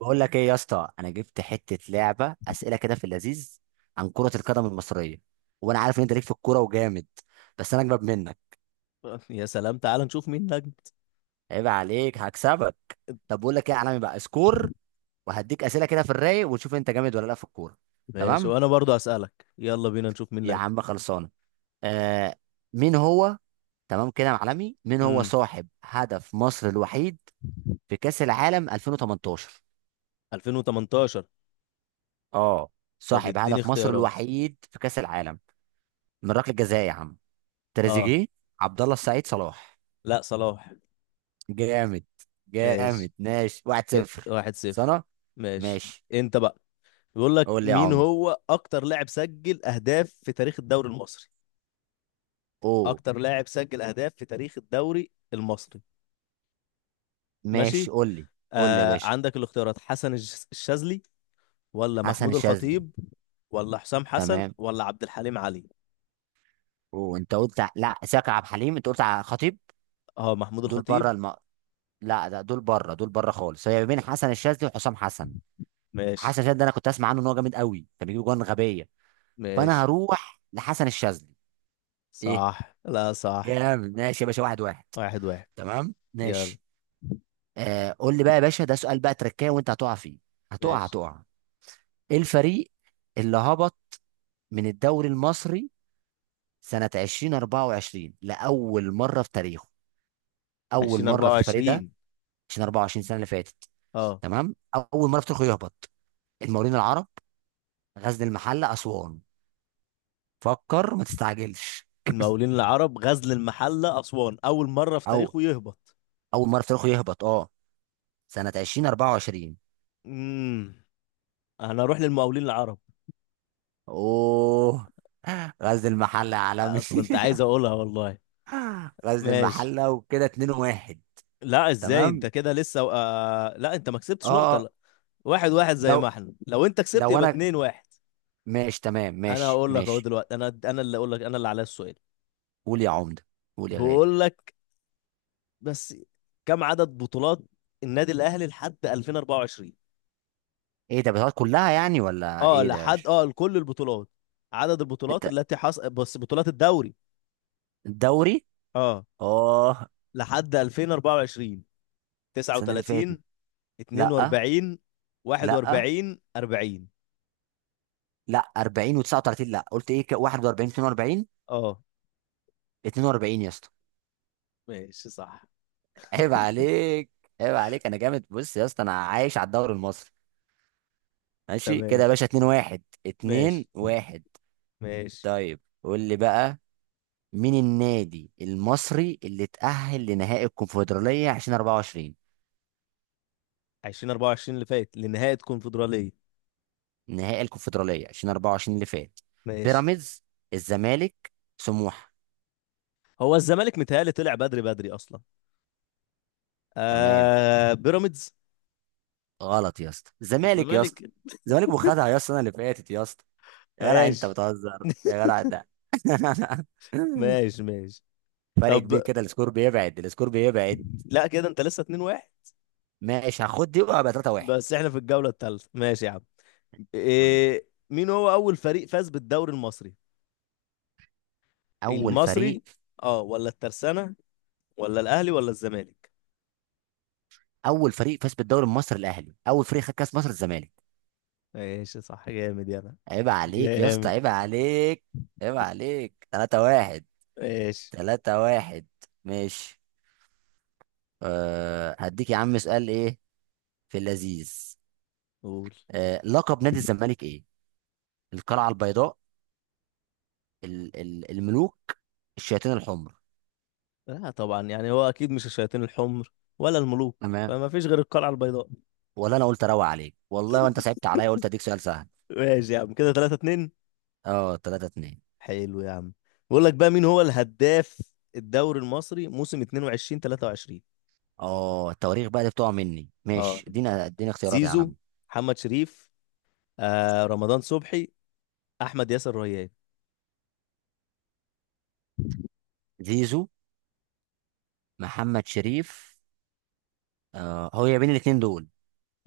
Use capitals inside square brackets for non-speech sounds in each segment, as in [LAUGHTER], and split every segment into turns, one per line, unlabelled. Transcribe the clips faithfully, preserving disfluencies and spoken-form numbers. بقول لك ايه يا اسطى؟ انا جبت حته لعبه اسئله كده في اللذيذ عن كره القدم المصريه، وانا عارف ان انت ليك في الكوره وجامد، بس انا اجمد منك.
[LAUGHS] يا سلام، تعال نشوف مين لجنة.
عيب عليك، هكسبك. طب بقول لك ايه يا عالمي؟ بقى سكور وهديك اسئله كده في الرايق ونشوف انت جامد ولا لا في الكوره.
ماشي،
تمام
وانا برضو هسألك. يلا بينا نشوف مين
يا
لجنة.
عم، خلصانه. آه. مين هو؟ تمام كده يا معلمي، مين هو
امم
صاحب هدف مصر الوحيد في كاس العالم ألفين وتمنتاشر؟
ألفين وتمنتاشر.
اه
طب
صاحب
اديني
هدف مصر
اختيارات.
الوحيد في كاس العالم من ركله جزاء يا عم.
اه،
تريزيجيه، عبد الله السعيد، صلاح.
لا صلاح.
جامد.
ماشي
جامد، ماشي، واحد
كده
صفر.
واحد صفر.
سنة.
ماشي.
ماشي.
انت بقى. بيقول لك
قول لي يا
مين
عم
هو اكتر لاعب سجل اهداف في تاريخ الدوري المصري؟
اوه
اكتر لاعب سجل اهداف في تاريخ الدوري المصري.
ماشي
ماشي.
قول لي قول لي يا
آه
باشا،
عندك الاختيارات: حسن الش- الشاذلي، ولا
حسن
محمود
الشاذلي.
الخطيب، ولا حسام حسن،
تمام.
ولا عبد الحليم علي؟
وانت قلت ع- لا ساكر عبد الحليم، انت قلت على خطيب.
اه، محمود
دول بره
الخطيب.
الم... لا، ده دول بره، دول بره خالص. هي بين حسن الشاذلي وحسام حسن.
ماشي.
حسن الشاذلي ده انا كنت اسمع عنه ان هو جامد قوي، كان بيجيب جوان غبيه، فانا
ماشي
هروح لحسن الشاذلي. ايه.
صح لا صح.
جامد، ماشي يا باشا، واحد واحد.
واحد واحد.
تمام،
يلا.
ماشي. آه قول لي بقى يا باشا، ده سؤال بقى تركايه وانت هتقع فيه، هتقع
ماشي.
هتقع. ايه الفريق اللي هبط من الدوري المصري سنة ألفين وأربعة وعشرين لأول مرة في تاريخه؟ أول
عشرين
مرة
أربعة
في الفريق ده،
وعشرين
عشان أربعة وعشرين سنة اللي فاتت.
اه،
تمام، أول مرة في تاريخه يهبط. المقاولين العرب، غزل المحلة، أسوان. فكر ما تستعجلش.
المقاولين العرب، غزل المحلة، أسوان. أول مرة في
أو،
تاريخه يهبط.
أول مرة في تاريخه يهبط أه، سنة ألفين وأربعة وعشرين.
امم أنا أروح للمقاولين العرب.
أوه، غزل المحلة يا
آه،
عالمي.
كنت عايز أقولها والله.
[LAUGHS] غزل
ماشي.
المحلة وكده. اتنين واحد.
لا، إزاي؟ أنت
تمام.
كده لسه آه... لا، أنت ما كسبتش نقطة
اه.
لا. واحد واحد زي ما
لو
احنا، لو أنت كسبت
لو
يبقى
انا.
اتنين واحد.
ماشي، تمام،
أنا
ماشي
هقول لك أهو
ماشي
دلوقتي. أنا أنا اللي أقول لك، أنا اللي عليا السؤال.
قول يا عمده، قول يا غالي.
بقول لك. بس. كم عدد بطولات النادي الاهلي لحد ألفين وأربعة وعشرين؟
ايه ده، بتاعت كلها يعني ولا
اه
ايه ده؟
لحد،
مش
اه لكل البطولات. عدد البطولات
انت؟
التي حصل بس بطولات الدوري.
الدوري.
اه،
اه.
لحد ألفين وأربعة وعشرين.
السنه اللي
تسعه وتلاتين؟
فاتت. لا.
اتنين واربعين؟
لا،
واحد واربعين؟ أربعين؟
لا، أربعين و39، لا قلت ايه ك- واحد وأربعين اتنين وأربعين.
اه.
اتنين وأربعين يا اسطى،
ماشي صح.
عيب
[LAUGHS]
عليك. عيب عليك، انا جامد. بص يا اسطى، انا عايش على الدوري المصري. ماشي كده
تمام.
يا باشا، اتنين واحد،
ماشي
اتنين واحد.
ماشي.
طيب قول لي بقى، مين النادي المصري اللي اتأهل لنهائي الكونفدرالية ألفين وأربعة وعشرين؟
ألفين وأربعة وعشرين اللي فات لنهاية كونفدرالية.
نهائي الكونفدرالية ألفين وأربعة وعشرين اللي فات.
ماشي.
بيراميدز، الزمالك، سموحة.
هو الزمالك متهيألي طلع بدري بدري أصلا.
تمام.
آه، بيراميدز.
غلط يا اسطى، الزمالك يا اسطى.
الزمالك.
الزمالك وخدها يا اسطى، السنة اللي فاتت يا اسطى. يا جدع انت
ماشي
بتهزر يا جدع ده. [LAUGHS]
ماشي ماشي.
فرق
طب
كبير كده، السكور بيبعد، السكور بيبعد.
لا، كده انت لسه اتنين واحد.
ماشي، هاخد دي وهبقى تلاتة واحد.
بس احنا في الجولة الثالثة، ماشي يا عم.
قول لي.
إيه، مين هو أول فريق فاز بالدوري المصري؟
اول
المصري،
فريق.
اه، ولا الترسانة، ولا الأهلي، ولا الزمالك؟
اول فريق فاز بالدوري المصري الاهلي، اول فريق خد كاس مصر الزمالك.
ماشي صح، جامد. يلا.
عيب عليك يا اسطى،
جامد.
عيب عليك. عيب عليك، تلاتة واحد.
ماشي.
تلاتة واحد. ماشي. أه هديك يا عم سؤال ايه في اللذيذ.
قول.
أه، لقب نادي الزمالك ايه؟ القلعة البيضاء، ال ال الملوك الشياطين الحمر.
لا طبعا، يعني هو أكيد مش الشياطين الحمر، ولا الملوك،
تمام.
فما فيش غير القلعة البيضاء.
ولا انا قلت اروق عليك والله، وانت صعبت عليا، قلت اديك سؤال سهل.
ماشي يا عم، كده تلاتة اتنين.
اه تلاتة اتنين.
حلو يا عم. بقول لك بقى، مين هو الهداف الدوري المصري موسم اتنين وعشرين تلاتة وعشرين؟
اه، التواريخ بقى دي بتقع مني.
اه:
ماشي، ادينا اديني اختيارات يا
زيزو،
عالم.
محمد شريف، آه رمضان صبحي، احمد ياسر ريان.
زيزو، محمد شريف. أه، هو يا بين الاتنين دول.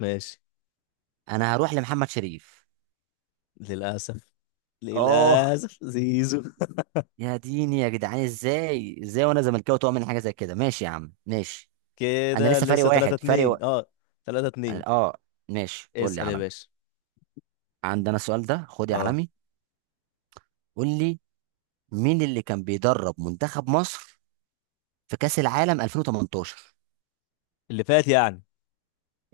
ماشي.
انا هروح لمحمد شريف.
للاسف.
اه،
للاسف زيزو.
يا ديني يا جدعان، ازاي؟ ازاي وانا زملكاوي تقع من حاجه زي كده؟ ماشي يا عم، ماشي. انا
كده
لسه فارق
لسه تلاتة
واحد، فارق و...
اتنين. اه، تلاتة اتنين.
اه. ماشي، قول لي
اسال يا
علمي.
باشا.
عندنا السؤال ده، خد يا
اه،
علمي. قول لي، مين اللي كان بيدرب منتخب مصر في كاس العالم ألفين وتمنتاشر
اللي فات يعني.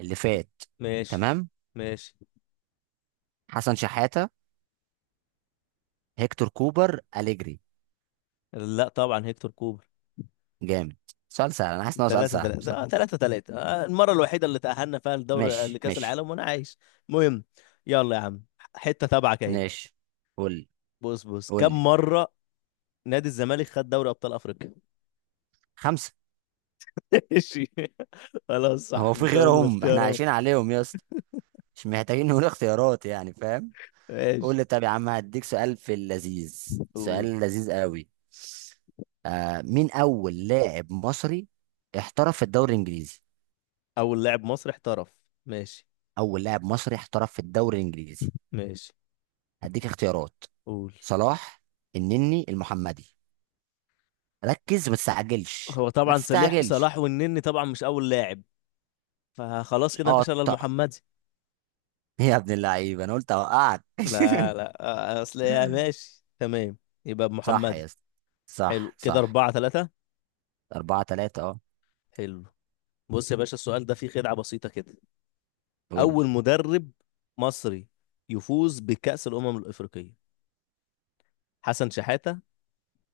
اللي فات؟
ماشي.
تمام.
ماشي.
حسن شحاته، هيكتور كوبر، اليجري.
لا طبعا، هيكتور كوبر.
جامد. سؤال سهل، انا حاسس ان هو سؤال
تلاتة
سهل
تلاتة. آه،
بصراحه.
تلاتة تلاتة. آه، المره الوحيده اللي تاهلنا فيها لدوري،
ماشي
لكاس
ماشي.
العالم، وانا عايش. المهم. يلا يا عم، حته تبعك اهي.
ماشي. قول لي
بص بص،
قول
كم
لي
مره نادي الزمالك خد دوري ابطال افريقيا؟
خمسه.
ماشي. خلاص
هو
صح،
في
مش هقول
غيرهم احنا
الاختيارات.
عايشين عليهم يا اسطى؟ مش محتاجين نقول اختيارات يعني، فاهم. قول
ماشي.
لي، طب يا عم هديك سؤال في اللذيذ. سؤال
قول.
لذيذ قوي. آه، مين اول لاعب مصري احترف في الدوري الانجليزي؟
اول لاعب مصري احترف. ماشي.
اول لاعب مصري احترف في الدوري الانجليزي.
ماشي.
هديك اختيارات:
قول.
صلاح، النني، المحمدي. ركز، ما تستعجلش
هو
ما
طبعا صلاح.
تستعجلش
صلاح والنني طبعا مش اول لاعب، فخلاص كده
اه
مفيش الا
طق.
المحمدي.
[LAUGHS] يا ابن اللعيبه، انا قلت اوقعك.
لا لا، اصل يا، ماشي
[LAUGHS]
تمام. يبقى
صح يا
المحمدي.
اسطى؟ صح
حلو، كده
صح.
أربعة ثلاثة.
أربعة تلاتة اه.
حلو. بص يا باشا، السؤال ده فيه خدعة بسيطة كده.
قول
أول مدرب مصري يفوز بكأس الأمم الأفريقية؟ حسن شحاتة،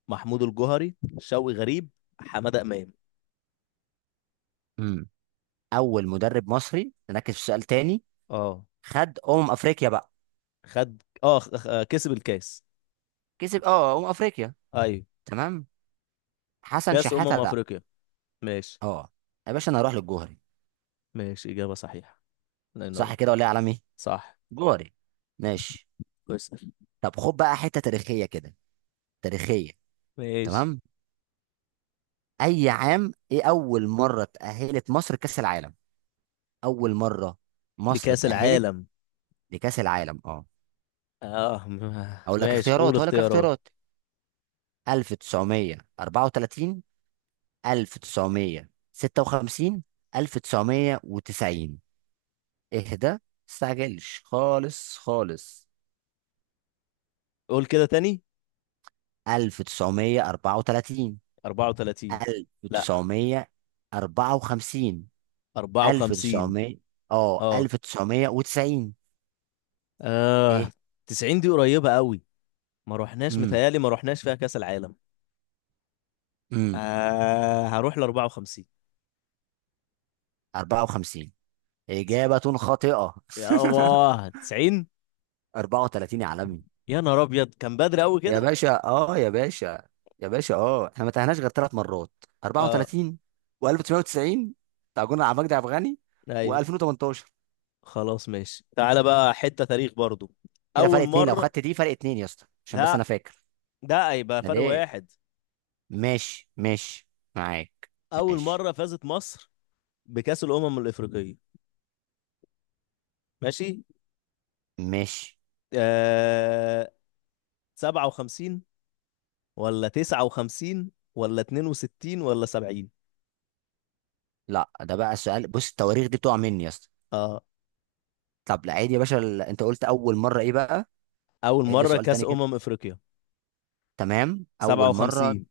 محمود الجوهري، شوقي غريب، حمادة إمام.
لي. اول مدرب مصري، نركز في سؤال تاني.
اه،
خد امم افريقيا بقى.
خد، اه خ- آه، كسب الكاس.
كسب اه امم افريقيا.
ايوه،
تمام. حسن
كاس
شحاته
امم
لا.
افريقيا. ماشي.
اه يا باشا، انا هروح للجوهري.
ماشي، اجابه صحيحه. الله
صح
ينور.
كده ولا ايه يا عالمي؟
صح.
جوهري. ماشي.
كويس.
طب خد بقى حته تاريخيه كده، تاريخيه.
ماشي.
تمام. اي عام ايه اول مره تاهلت مصر كاس العالم؟ اول مره مصر
لكاس
تاهلت
العالم.
لكاس العالم اه.
اه. [LAUGHS] م-
اقول لك
ماشي
اختيارات
قول
اقول لك
اختيارات.
اختيارات ألف وتسعمائة وأربعة وثلاثين، ألف وتسعمائة وستة وخمسين، ألف وتسعمائة وتسعين. اهدى، متستعجلش، خالص خالص.
قول كده تاني.
ألف وتسعمائة وأربعة وثلاثين،
أربعه وثلاثين؟ لا
ألف وتسعمائة وأربعة وخمسين،
أربعة وخمسين.
ألف وتسعمائة، اه
اه
ألف وتسعمائة وتسعين.
اه،
ايه؟
تسعين دي قريبه قوي. ما رحناش
امم
متهيالي، ما رحناش فيها كاس العالم.
امم
آه، هروح ل أربعة وخمسين.
أربعة وخمسين إجابة خاطئة.
يابا تسعين.
[LAUGHS] أربعة وثلاثين يا عالمي.
يا نهار ابيض، كان بدري قوي
يا
كده.
باشا اه، يا باشا، يا باشا اه، احنا ما تاهناش غير ثلاث مرات:
اه.
أربعة وثلاثين و1990، بتاع جون عبد المجيد عبد الغني،
ايوه.
و2018.
خلاص ماشي، تعالى بقى حتة تاريخ برضو.
كده فرق
أول
اتنين، لو
مرة.
خدت دي فرق اتنين يا اسطى، عشان بس انا
لا،
فاكر.
ده هيبقى
لا
فرق
ليه؟
واحد.
ماشي ماشي، معاك.
أول
ماشي.
مرة فازت مصر بكأس الأمم الإفريقية. ماشي.
ماشي.
آه... سبعة وخمسين، ولا تسعة وخمسين، ولا اتنين وستين، ولا سبعين؟
لا ده بقى سؤال، بص التواريخ دي بتقع مني يا اسطى.
اه،
طب لا عادي يا باشا، ال- انت قلت اول مره ايه بقى؟
أول
عيد لي
مرة
سؤال
كأس
تاني كده.
أمم إفريقيا.
تمام، اول مره.
سبعة وخمسين،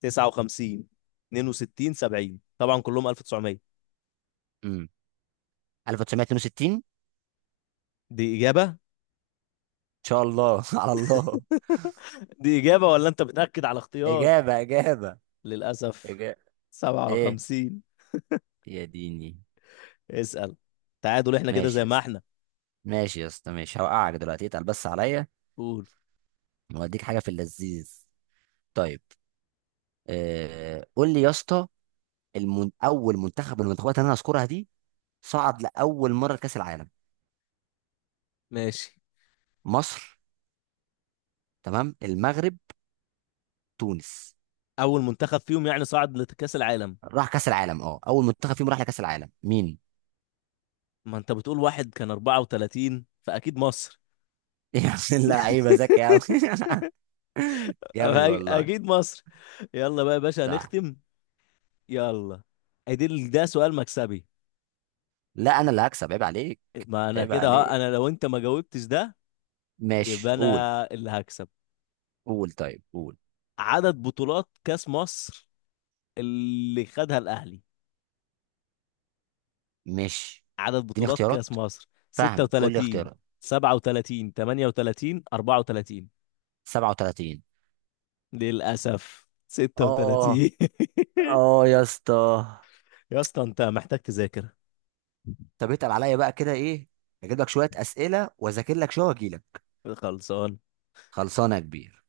تسعة وخمسين، اتنين وستين، سبعين، طبعا كلهم ألف وتسعمية.
امم ألف وتسعميه واتنين وستين ان
دي إجابة.
شاء الله. [LAUGHS] على الله.
[LAUGHS] دي إجابة، ولا أنت بتأكد على اختيار؟
اجابه، اجابه،
للأسف
اجابه. ايه؟
سبعة وخمسين.
يا ديني.
اسأل. تعادل، احنا كده
ماشي
زي
يا
ما
اسطى.
احنا.
ماشي يا اسطى، ماشي، هوقعك دلوقتي، اتقل بس عليا.
قول.
واديك حاجه في اللذيذ. طيب. آه قول لي يا اسطى، المن... اول منتخب من المنتخبات اللي انا هذكرها دي صعد لاول مره لكاس العالم.
ماشي.
مصر، تمام، المغرب، تونس.
اول منتخب فيهم يعني صعد لكأس العالم.
راح كاس العالم اه، اول منتخب فيهم راح لكاس العالم مين؟
ما انت بتقول واحد كان أربعة وتلاتين، فاكيد مصر.
[LAUGHS] يا ابن اللعيبه،
[LAUGHS]
ذكي قوي. [LAUGHS] جامد
أ-
والله.
اكيد مصر. يلا بقى يا باشا
صح.
هنختم. يلا. ادي ده سؤال مكسبي.
لا انا اللي هكسب، عيب عليك.
ما انا
عيب
كده ها،
عليك.
انا لو انت ما جاوبتش ده يبقى
ماشي قول.
انا اللي هكسب.
قول طيب، قول.
عدد بطولات كأس مصر اللي خدها الاهلي.
مش؟
عدد
اديني
بطولات كأس
اختيارات،
مصر
فاهم. قول لي
ستة وتلاتين؟
اختيارات.
سبعة وتلاتين؟ ثمانية وثلاثين؟ أربعة وتلاتين؟
سبعة وثلاثين.
للأسف
اه.
سته وثلاثين.
اه يا اسطى.
[LAUGHS] يا اسطى، انت محتاج تذاكر.
طب اتقل عليا بقى كده ايه. اجيب لك شويه اسئله واذاكر لك شويه واجي لك.
خلصان.
خلصانه يا كبير.